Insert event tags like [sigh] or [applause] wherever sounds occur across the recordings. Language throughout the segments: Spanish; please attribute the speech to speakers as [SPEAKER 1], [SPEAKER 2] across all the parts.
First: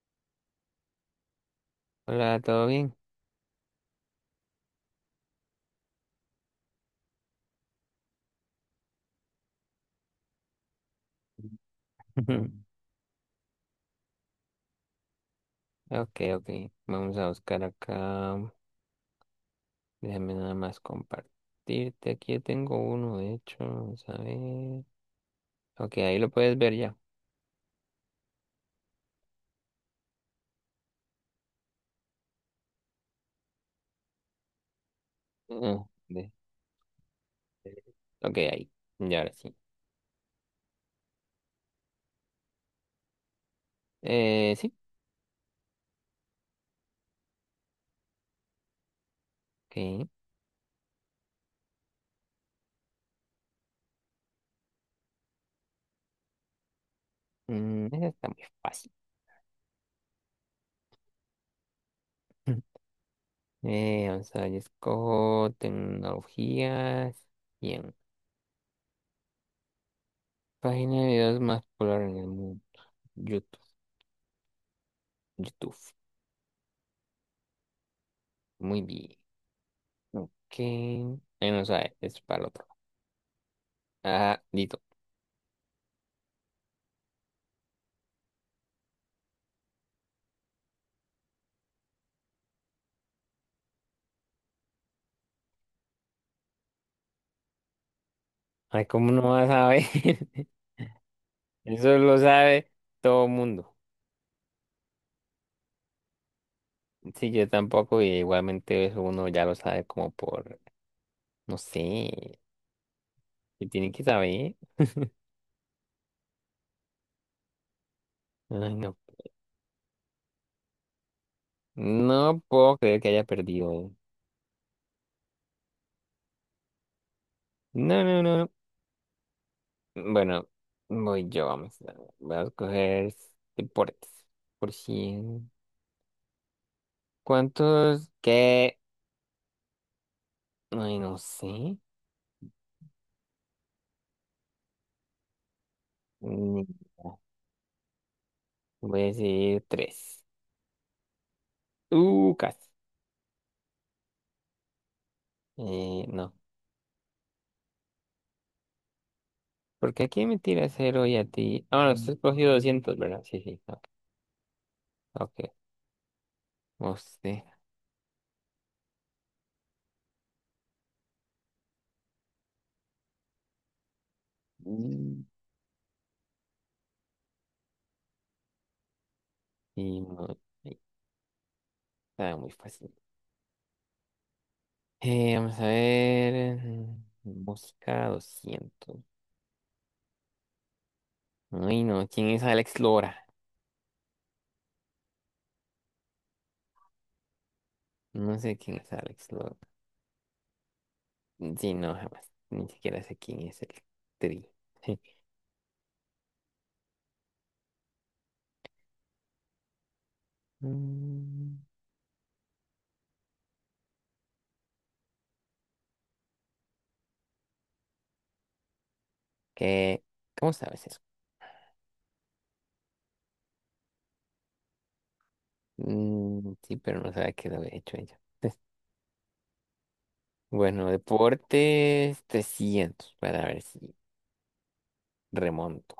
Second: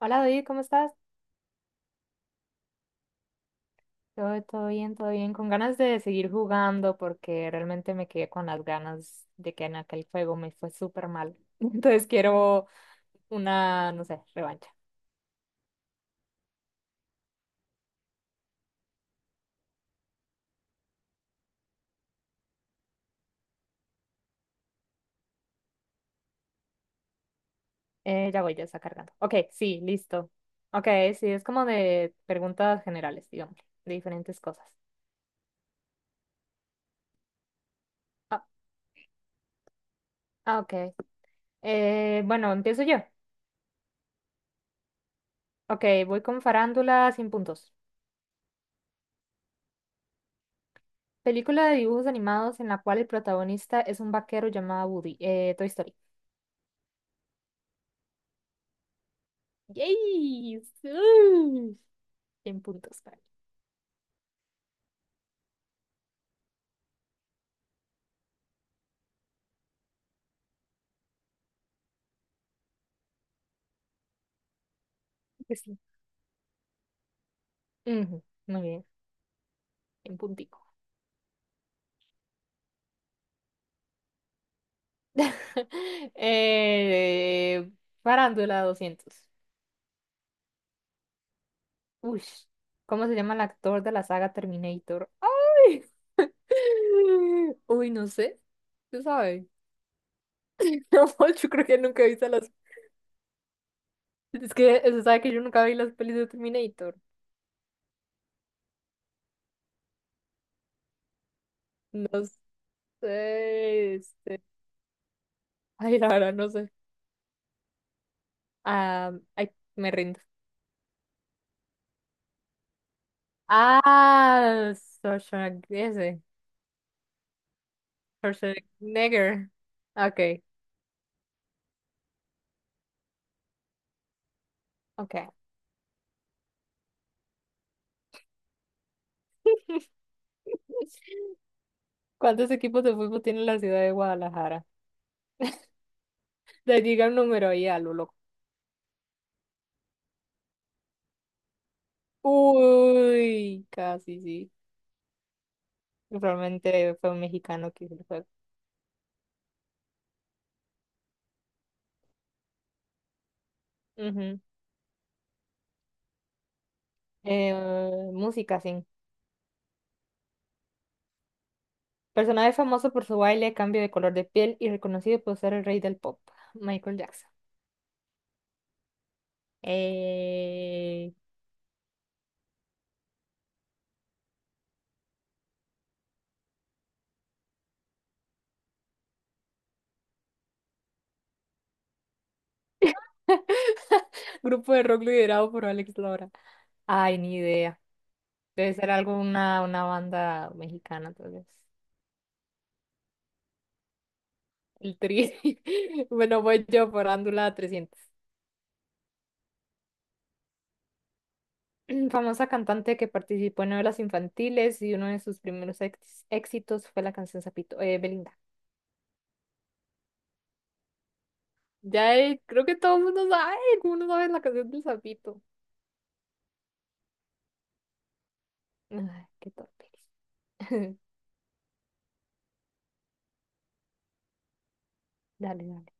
[SPEAKER 1] Hola David, ¿cómo estás?
[SPEAKER 2] Hola, ¿todo bien?
[SPEAKER 1] Todo bien, todo bien. Con ganas de seguir jugando porque realmente me quedé con las ganas de que en aquel juego me fue súper mal. [laughs] Entonces
[SPEAKER 2] [laughs]
[SPEAKER 1] quiero una, no sé, revancha.
[SPEAKER 2] Ok, ok. Vamos a buscar acá. Déjame nada más compartirte. Aquí yo tengo uno, de hecho. Vamos a ver. Ok, ahí lo puedes ver ya.
[SPEAKER 1] Ya voy, ya está cargando. Ok, sí, listo. Ok, sí, es como de preguntas generales, digamos, de diferentes cosas.
[SPEAKER 2] Ah, de- de- Ok,
[SPEAKER 1] Ah,
[SPEAKER 2] ahí. Ya ahora sí.
[SPEAKER 1] ah, ok. Bueno, empiezo yo.
[SPEAKER 2] Sí.
[SPEAKER 1] Ok, voy con Farándula sin puntos.
[SPEAKER 2] Ok.
[SPEAKER 1] Película de dibujos animados en la cual el protagonista es un vaquero llamado Woody. Toy Story.
[SPEAKER 2] Esa está muy fácil.
[SPEAKER 1] ¡Yay! ¡Uh! En
[SPEAKER 2] [laughs]
[SPEAKER 1] puntos, vale.
[SPEAKER 2] Vamos a ver, yo escojo tecnologías. Bien. Página de videos más popular en el mundo. YouTube.
[SPEAKER 1] Pues
[SPEAKER 2] YouTube.
[SPEAKER 1] sí. Ujú, muy
[SPEAKER 2] Muy
[SPEAKER 1] bien,
[SPEAKER 2] bien.
[SPEAKER 1] en
[SPEAKER 2] Ok.
[SPEAKER 1] puntico.
[SPEAKER 2] Bueno, sabe, es para el otro. Ah, listo.
[SPEAKER 1] [laughs] Eh, Farándula 200. Uy, ¿cómo se llama el actor de la saga Terminator? ¡Ay! [laughs] Uy, no sé.
[SPEAKER 2] Ay,
[SPEAKER 1] ¿Tú
[SPEAKER 2] ¿cómo no
[SPEAKER 1] sabes?
[SPEAKER 2] vas a ver? [laughs]
[SPEAKER 1] [laughs] No, yo creo que
[SPEAKER 2] Eso
[SPEAKER 1] nunca he
[SPEAKER 2] lo
[SPEAKER 1] visto las.
[SPEAKER 2] sabe todo el mundo.
[SPEAKER 1] Es que se sabe que yo nunca vi las pelis de Terminator.
[SPEAKER 2] Sí, yo tampoco, y igualmente eso uno ya lo sabe como por, no
[SPEAKER 1] No
[SPEAKER 2] sé,
[SPEAKER 1] sé.
[SPEAKER 2] que tiene que
[SPEAKER 1] este,
[SPEAKER 2] saber.
[SPEAKER 1] Ay, la verdad, no sé.
[SPEAKER 2] Ay, no.
[SPEAKER 1] Ah, ay, me rindo.
[SPEAKER 2] No puedo creer que haya perdido.
[SPEAKER 1] Ah, Schwarzenegger.
[SPEAKER 2] No, no, no.
[SPEAKER 1] Schwarzenegger. Okay,
[SPEAKER 2] Bueno, voy yo, Voy a escoger deportes. Por
[SPEAKER 1] okay.
[SPEAKER 2] cien. ¿Cuántos ¿Qué?
[SPEAKER 1] [laughs]
[SPEAKER 2] Ay, no sé.
[SPEAKER 1] ¿Cuántos equipos de fútbol tiene la ciudad de Guadalajara?
[SPEAKER 2] Mm,
[SPEAKER 1] Le diga un número ahí a lo loco.
[SPEAKER 2] Voy a decir tres. Casi.
[SPEAKER 1] Uy, casi sí.
[SPEAKER 2] No.
[SPEAKER 1] Probablemente fue un mexicano que hizo el juego.
[SPEAKER 2] Porque aquí me tira cero y a ti. Ah, bueno, usted has cogido 200, ¿verdad? Sí, sí. Ok.
[SPEAKER 1] Ujú.
[SPEAKER 2] Okay. Usted.
[SPEAKER 1] Eh, Música, sí. Personaje famoso por su baile, cambio de color de piel y
[SPEAKER 2] Mm,
[SPEAKER 1] reconocido por ser el rey del pop, Michael Jackson.
[SPEAKER 2] Y no. ahí
[SPEAKER 1] Eh,
[SPEAKER 2] Está muy fácil. Vamos a ver. Busca 200. Ay, no. ¿Quién es Alex Lora?
[SPEAKER 1] [laughs] Grupo de rock liderado por Alex Lora. Ay, ni idea.
[SPEAKER 2] No sé
[SPEAKER 1] Debe
[SPEAKER 2] quién
[SPEAKER 1] ser
[SPEAKER 2] es Alex Lora.
[SPEAKER 1] alguna una banda mexicana, entonces.
[SPEAKER 2] Sí, no, jamás. Ni siquiera sé quién es el tri.
[SPEAKER 1] El
[SPEAKER 2] [laughs]
[SPEAKER 1] Tri. [laughs] Bueno, voy yo por Ándula 300.
[SPEAKER 2] Mm,
[SPEAKER 1] [clears throat] Famosa cantante que participó en novelas infantiles y uno de sus primeros éxitos fue la canción Zapito, Belinda.
[SPEAKER 2] ¿Qué? ¿Cómo sabes eso?
[SPEAKER 1] Ya, creo que todo el mundo sabe, todo el mundo sabe la canción del Zapito.
[SPEAKER 2] Sí, pero no sabe qué lo había hecho ella. [laughs]
[SPEAKER 1] Ay, qué torpe.
[SPEAKER 2] Bueno,
[SPEAKER 1] [laughs]
[SPEAKER 2] deportes 300, para ver si
[SPEAKER 1] Dale, dale.
[SPEAKER 2] remonto.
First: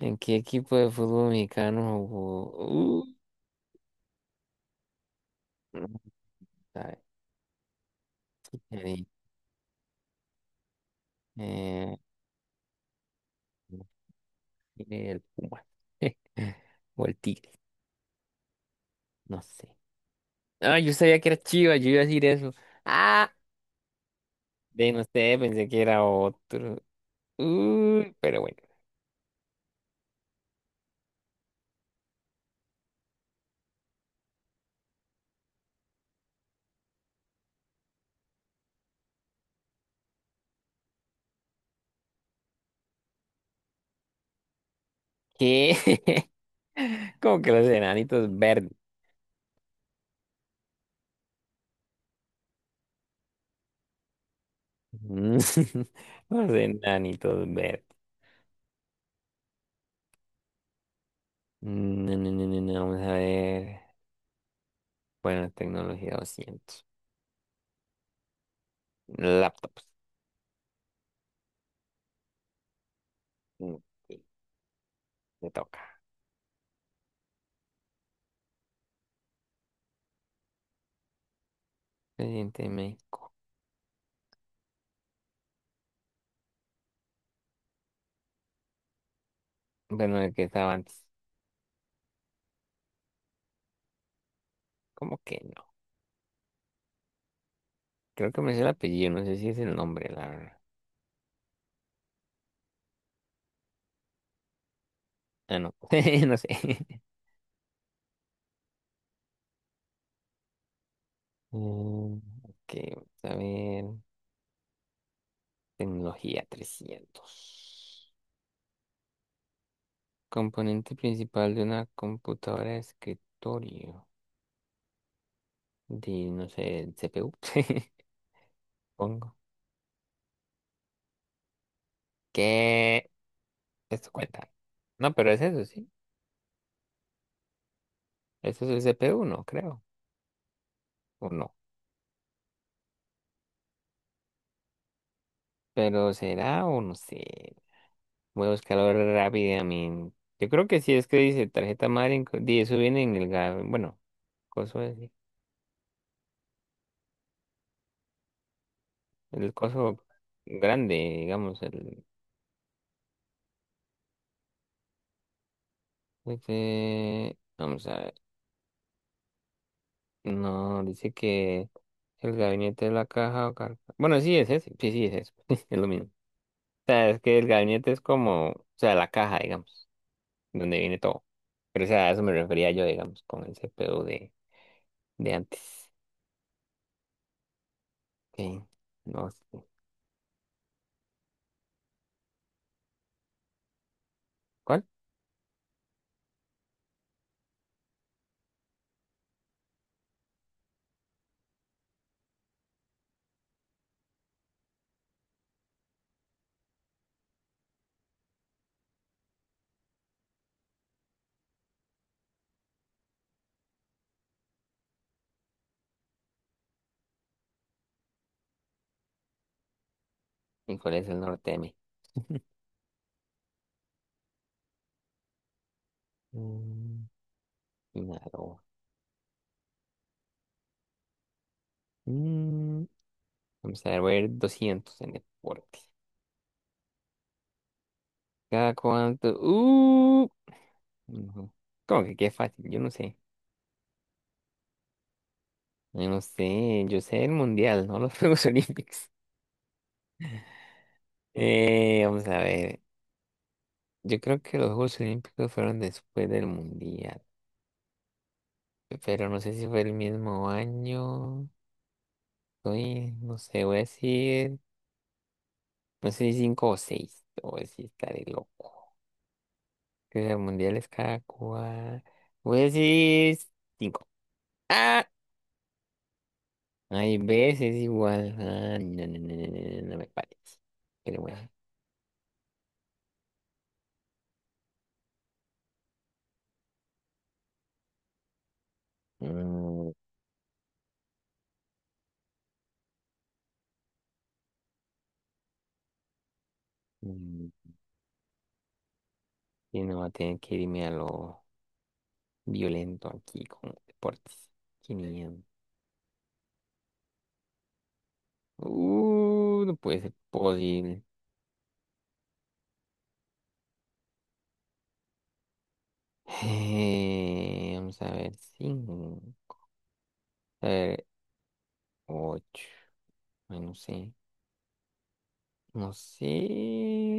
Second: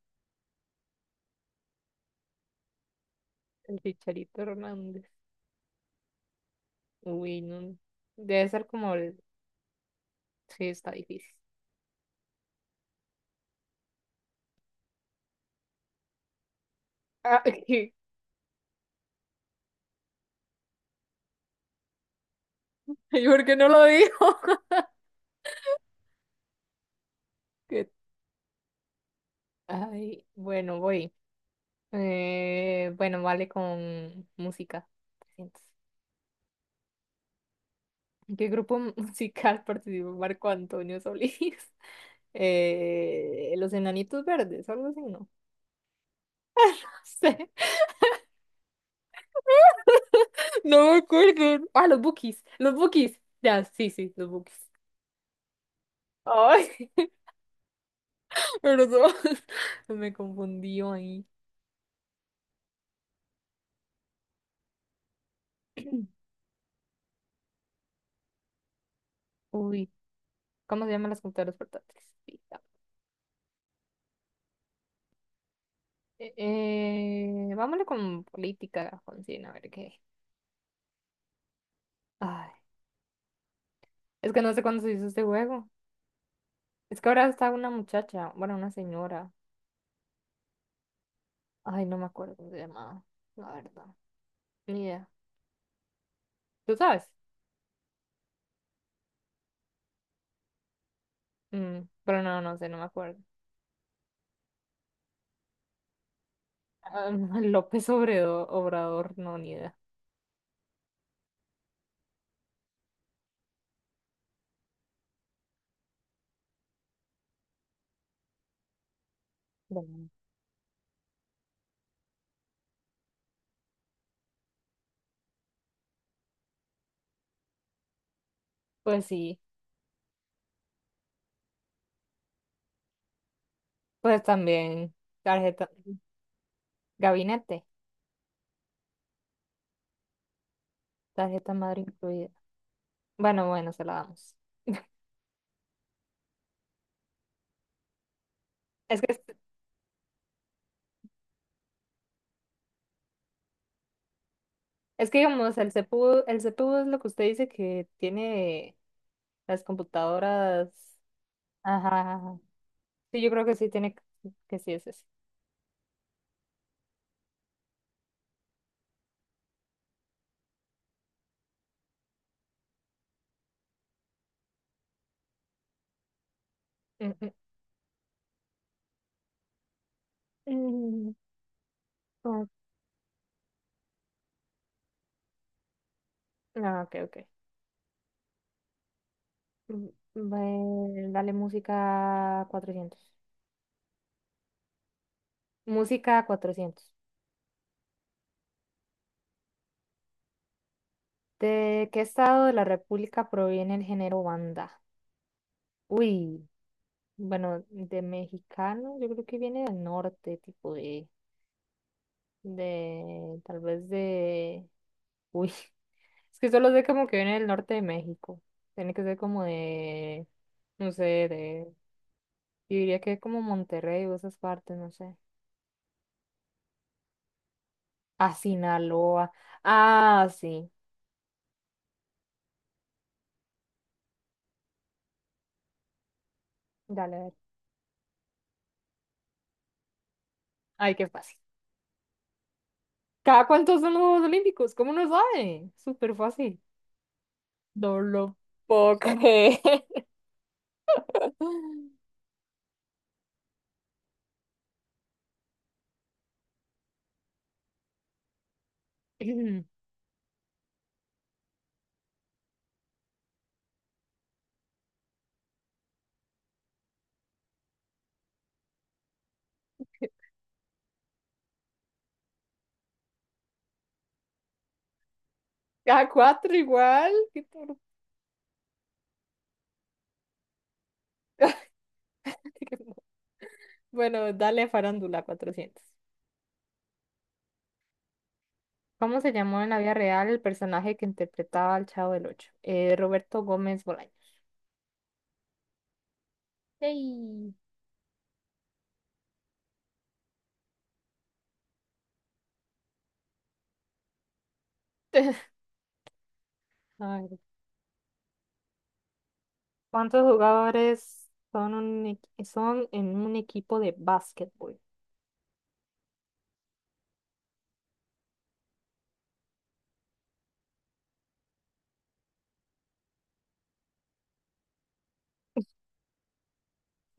[SPEAKER 2] ¿En qué equipo de fútbol mexicano jugó?
[SPEAKER 1] El Chicharito Hernández.
[SPEAKER 2] No sabe.
[SPEAKER 1] Uy, no. Debe ser como
[SPEAKER 2] ahí,
[SPEAKER 1] el. Sí, está difícil.
[SPEAKER 2] eh, el Puma. [laughs] O el
[SPEAKER 1] Ah,
[SPEAKER 2] Tigre,
[SPEAKER 1] [laughs] ¿Y
[SPEAKER 2] no sé. Ah, yo sabía que era Chivas, yo iba a decir eso. Ah,
[SPEAKER 1] por qué no lo dijo?
[SPEAKER 2] de no sé, pensé que era otro.
[SPEAKER 1] [laughs] Que-
[SPEAKER 2] Uy, pero bueno.
[SPEAKER 1] Ay, bueno, voy. Bueno, vale con música. 300. ¿En qué grupo [laughs] musical participó Marco Antonio Solís? [laughs] Los Enanitos Verdes, algo así, no.
[SPEAKER 2] ¿Qué? [laughs]
[SPEAKER 1] [laughs] sé,
[SPEAKER 2] Como que los enanitos verdes.
[SPEAKER 1] no me acuerdo. Ah, los Bookies, los Bookies. Ya, sí, sí, los Bookies.
[SPEAKER 2] Mm, [laughs] Los
[SPEAKER 1] Ay,
[SPEAKER 2] enanitos verdes.
[SPEAKER 1] [laughs] perdón, [laughs] me confundió ahí.
[SPEAKER 2] No, no, no, no, no, vamos a ver. Bueno, tecnología
[SPEAKER 1] [clears throat]
[SPEAKER 2] doscientos. Laptops.
[SPEAKER 1] Uy, ¿cómo se llaman las computadoras portátiles? Sí, ya.
[SPEAKER 2] Ok, me toca.
[SPEAKER 1] Eh, Vámoone con política, Jonsina, a ver qué. Ay,
[SPEAKER 2] Presidente de México.
[SPEAKER 1] es que no sé cuándo se hizo este juego. Es que ahora está una muchacha, bueno, una señora.
[SPEAKER 2] Bueno, el que estaba antes.
[SPEAKER 1] Ay, no me acuerdo cómo se llamaba, la verdad. Ni idea.
[SPEAKER 2] ¿Cómo que no?
[SPEAKER 1] ¿Tú sabes?
[SPEAKER 2] Creo que me sé el apellido, no sé si es el nombre, la verdad.
[SPEAKER 1] Pero no, no sé, no me acuerdo.
[SPEAKER 2] Ah, no. [laughs] No sé.
[SPEAKER 1] Ah, [laughs] López Obrador, no, ni idea.
[SPEAKER 2] Mm, ok, vamos a ver. Tecnología trescientos.
[SPEAKER 1] Bueno.
[SPEAKER 2] Componente principal de una computadora de escritorio. De, no sé, el CPU. [laughs]
[SPEAKER 1] Pues
[SPEAKER 2] Pongo.
[SPEAKER 1] sí,
[SPEAKER 2] ¿Qué? Esto
[SPEAKER 1] pues
[SPEAKER 2] cuenta.
[SPEAKER 1] también
[SPEAKER 2] No, pero es eso,
[SPEAKER 1] tarjeta,
[SPEAKER 2] sí.
[SPEAKER 1] gabinete,
[SPEAKER 2] Esto es el CPU1, creo. O no.
[SPEAKER 1] tarjeta madre incluida. Bueno, bueno, se la damos.
[SPEAKER 2] Pero será o no sé. Voy a buscarlo
[SPEAKER 1] Es que,
[SPEAKER 2] rápidamente. Yo creo que sí es que dice tarjeta madre. Eso viene en el. Bueno, coso
[SPEAKER 1] es
[SPEAKER 2] ese,
[SPEAKER 1] que digamos, el CPU es lo que usted dice que tiene
[SPEAKER 2] el
[SPEAKER 1] las
[SPEAKER 2] coso
[SPEAKER 1] computadoras.
[SPEAKER 2] grande, digamos.
[SPEAKER 1] Ajá, ajá, ajá. Sí, yo creo que sí tiene que sí es ese.
[SPEAKER 2] Vamos a ver. No, dice que el gabinete de la caja o bueno, sí es ese. Sí, sí es eso. [laughs] Es lo mismo. O sea,
[SPEAKER 1] Mm,
[SPEAKER 2] es
[SPEAKER 1] mm,
[SPEAKER 2] que el gabinete es como, o sea, la caja, digamos, donde viene
[SPEAKER 1] mm,
[SPEAKER 2] todo. Pero o sea, a eso me
[SPEAKER 1] ok,
[SPEAKER 2] refería yo, digamos, con el CPU de antes.
[SPEAKER 1] ah, ok, ok.
[SPEAKER 2] Ok, no sé.
[SPEAKER 1] Mm, Dale música cuatrocientos.
[SPEAKER 2] ¿Cuál?
[SPEAKER 1] Música cuatrocientos. ¿De qué estado de la República proviene el género banda? Uy, bueno, de mexicano, yo creo que viene del norte, tipo de, tal vez de, uy, [laughs] es que solo sé como que viene del norte de México. Tiene que ser como de,
[SPEAKER 2] ¿Y
[SPEAKER 1] no
[SPEAKER 2] cuál
[SPEAKER 1] sé,
[SPEAKER 2] es el norte de
[SPEAKER 1] de,
[SPEAKER 2] mí?
[SPEAKER 1] yo diría que como Monterrey o esas partes, no sé.
[SPEAKER 2] Mm,
[SPEAKER 1] A
[SPEAKER 2] Sinaloa.
[SPEAKER 1] Sinaloa. Ah, sí.
[SPEAKER 2] Mm, vamos a ver, voy a ir 200 en deporte.
[SPEAKER 1] Dale, dale.
[SPEAKER 2] ¿Cada cuánto?
[SPEAKER 1] Ay, qué fácil.
[SPEAKER 2] No. ¿Cómo que qué fácil? Yo no sé.
[SPEAKER 1] ¿Cada cuántos son los Juegos Olímpicos? ¿Cómo no sabe?
[SPEAKER 2] Yo
[SPEAKER 1] Súper
[SPEAKER 2] no
[SPEAKER 1] fácil.
[SPEAKER 2] sé. Yo sé el mundial, no los [laughs] Juegos
[SPEAKER 1] Ok.
[SPEAKER 2] Olímpicos. Eh,
[SPEAKER 1] [laughs]
[SPEAKER 2] vamos a ver. Yo creo que los Juegos Olímpicos fueron después del mundial. Pero no sé
[SPEAKER 1] [clears throat]
[SPEAKER 2] si fue el mismo año. Soy, no sé, voy a decir, no sé si cinco o seis, o si estaré loco. Que el mundial es cada cual. Voy a decir cinco. ¡Ah!
[SPEAKER 1] Cada cuatro igual.
[SPEAKER 2] Hay
[SPEAKER 1] Qué
[SPEAKER 2] veces
[SPEAKER 1] torpe.
[SPEAKER 2] igual. Ah, no, no, no, no, no, no, me parece. Pero bueno.
[SPEAKER 1] [laughs] Bueno, dale a Farándula 400. ¿Cómo se llamó en la
[SPEAKER 2] Mm,
[SPEAKER 1] vida real el personaje que interpretaba al Chavo del Ocho? Roberto Gómez Bolaños.
[SPEAKER 2] mm,
[SPEAKER 1] Ey.
[SPEAKER 2] y no va a tener que irme a lo violento aquí con deportes quinientos.
[SPEAKER 1] [laughs] A ver,
[SPEAKER 2] No puede ser
[SPEAKER 1] ¿cuántos
[SPEAKER 2] posible.
[SPEAKER 1] jugadores son en un equipo de básquetbol?
[SPEAKER 2] [laughs] Vamos a ver, cinco. A ver, ocho. Ay, no sé, no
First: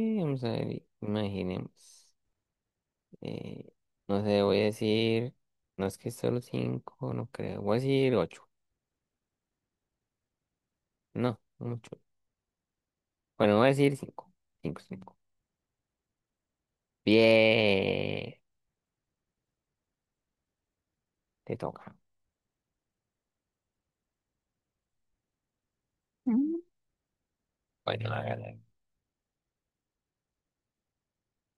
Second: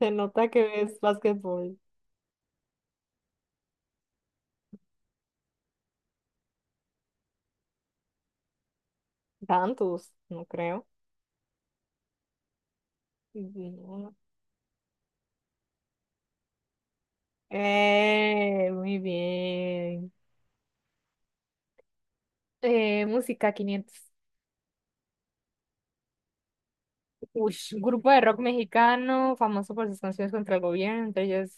[SPEAKER 1] Se
[SPEAKER 2] Vamos
[SPEAKER 1] nota
[SPEAKER 2] a
[SPEAKER 1] que
[SPEAKER 2] ver,
[SPEAKER 1] ves básquetbol.
[SPEAKER 2] imaginemos. Eh, no sé, voy a decir. No es que solo cinco, no creo. Voy a decir ocho.
[SPEAKER 1] Tantos, no creo.
[SPEAKER 2] No, mucho. Bueno, voy a decir
[SPEAKER 1] No.
[SPEAKER 2] cinco. Cinco, cinco. Bien,
[SPEAKER 1] Muy bien.
[SPEAKER 2] te toca.
[SPEAKER 1] Música quinientos.
[SPEAKER 2] Mm.
[SPEAKER 1] Uy, grupo
[SPEAKER 2] Bueno,
[SPEAKER 1] de rock
[SPEAKER 2] hágale.
[SPEAKER 1] mexicano, famoso por sus canciones contra el gobierno, entre ellos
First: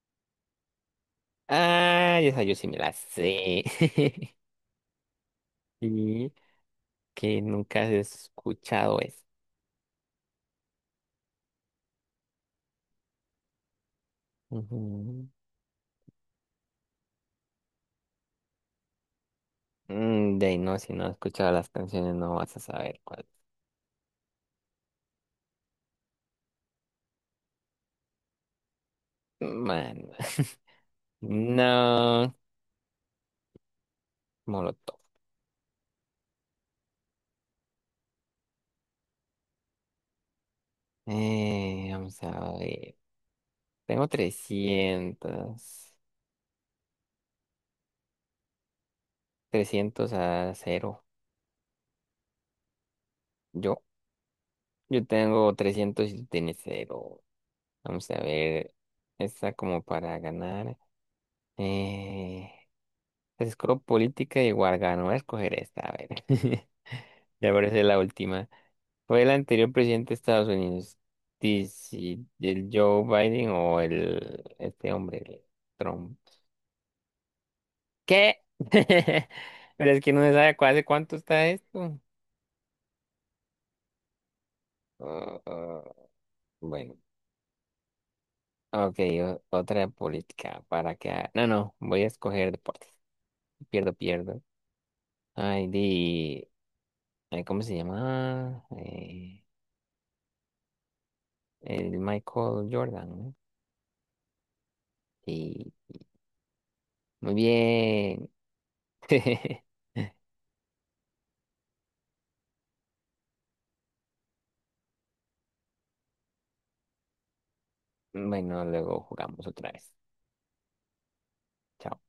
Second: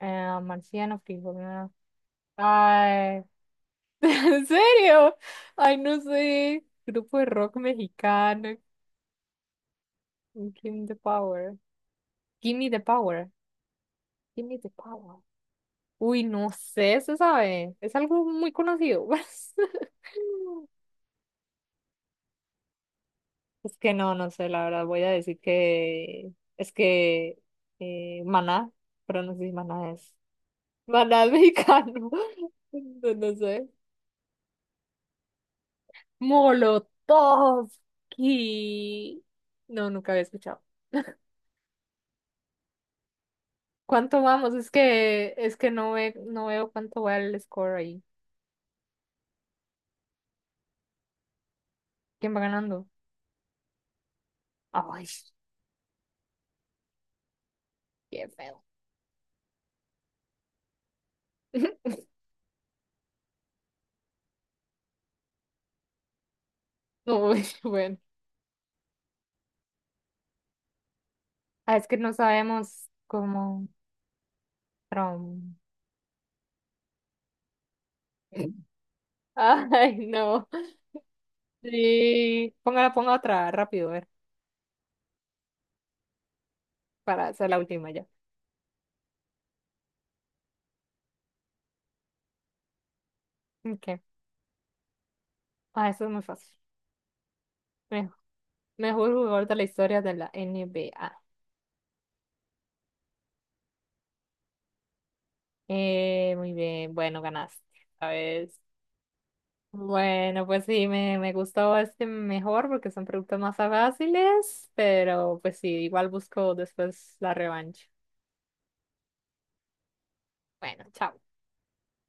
[SPEAKER 1] Marciano, Frijolero.
[SPEAKER 2] Ah, esa yo sí me la
[SPEAKER 1] Ay,
[SPEAKER 2] sé.
[SPEAKER 1] [laughs]
[SPEAKER 2] [laughs]
[SPEAKER 1] ¿en serio? Ay, no
[SPEAKER 2] Y
[SPEAKER 1] sé. Grupo de
[SPEAKER 2] que
[SPEAKER 1] rock
[SPEAKER 2] nunca has
[SPEAKER 1] mexicano.
[SPEAKER 2] escuchado eso.
[SPEAKER 1] Give me the power. Give me the power. Give me the power.
[SPEAKER 2] Ujú.
[SPEAKER 1] Uy, no sé, se sabe. Es algo muy conocido. [laughs]
[SPEAKER 2] De ahí no, si no has escuchado las canciones, no vas a saber cuál.
[SPEAKER 1] Es que no, no sé, la verdad voy a decir que es que Maná, pero no sé si Maná
[SPEAKER 2] Man.
[SPEAKER 1] es. Maná es mexicano,
[SPEAKER 2] No,
[SPEAKER 1] [laughs] no, no sé.
[SPEAKER 2] Molotov.
[SPEAKER 1] Molotovsky. No, nunca había escuchado.
[SPEAKER 2] Vamos a ver. Tengo
[SPEAKER 1] ¿Cuánto vamos? Es que no
[SPEAKER 2] 300
[SPEAKER 1] ve, no veo cuánto va el score ahí.
[SPEAKER 2] Trescientos a cero.
[SPEAKER 1] ¿Quién va ganando?
[SPEAKER 2] Yo, yo
[SPEAKER 1] Ay,
[SPEAKER 2] tengo trescientos y tú tienes cero. Vamos a
[SPEAKER 1] qué feo.
[SPEAKER 2] ver. Esta como para ganar.
[SPEAKER 1] [laughs]
[SPEAKER 2] Eh, escojo política y igual gano. Voy a escoger esta, a ver. [laughs]
[SPEAKER 1] Uy,
[SPEAKER 2] Ya parece
[SPEAKER 1] bueno.
[SPEAKER 2] la última. ¿Fue el anterior presidente de Estados Unidos?
[SPEAKER 1] Ah, es que no
[SPEAKER 2] ¿El
[SPEAKER 1] sabemos
[SPEAKER 2] Joe Biden
[SPEAKER 1] cómo
[SPEAKER 2] o el este hombre, el
[SPEAKER 1] Trump.
[SPEAKER 2] Trump? ¿Qué?
[SPEAKER 1] [laughs]
[SPEAKER 2] [laughs] Pero
[SPEAKER 1] Ay,
[SPEAKER 2] es que no se
[SPEAKER 1] no.
[SPEAKER 2] sabe hace cuánto está esto.
[SPEAKER 1] Sí, ponga otra rápido, a ver,
[SPEAKER 2] Ah, ah, bueno,
[SPEAKER 1] para hacer la última ya.
[SPEAKER 2] ok, otra de política para que... No, no, voy a escoger deportes. Pierdo,
[SPEAKER 1] Okay.
[SPEAKER 2] pierdo. Ay,
[SPEAKER 1] Ah, eso es muy
[SPEAKER 2] di...
[SPEAKER 1] fácil.
[SPEAKER 2] ay, ¿cómo se
[SPEAKER 1] Me-
[SPEAKER 2] llama?
[SPEAKER 1] Mejor
[SPEAKER 2] Eh,
[SPEAKER 1] jugador de la historia de la N B A.
[SPEAKER 2] el Michael Jordan, ¿no? Y
[SPEAKER 1] Muy bien, bueno,
[SPEAKER 2] muy
[SPEAKER 1] ganaste.
[SPEAKER 2] bien.
[SPEAKER 1] ¿Sabes?
[SPEAKER 2] [laughs]
[SPEAKER 1] Bueno, pues sí, me gustó este mejor porque son preguntas más fáciles, pero pues sí, igual busco después la revancha.
[SPEAKER 2] Bueno, luego jugamos otra vez.
[SPEAKER 1] Bueno, chao.
[SPEAKER 2] Chao.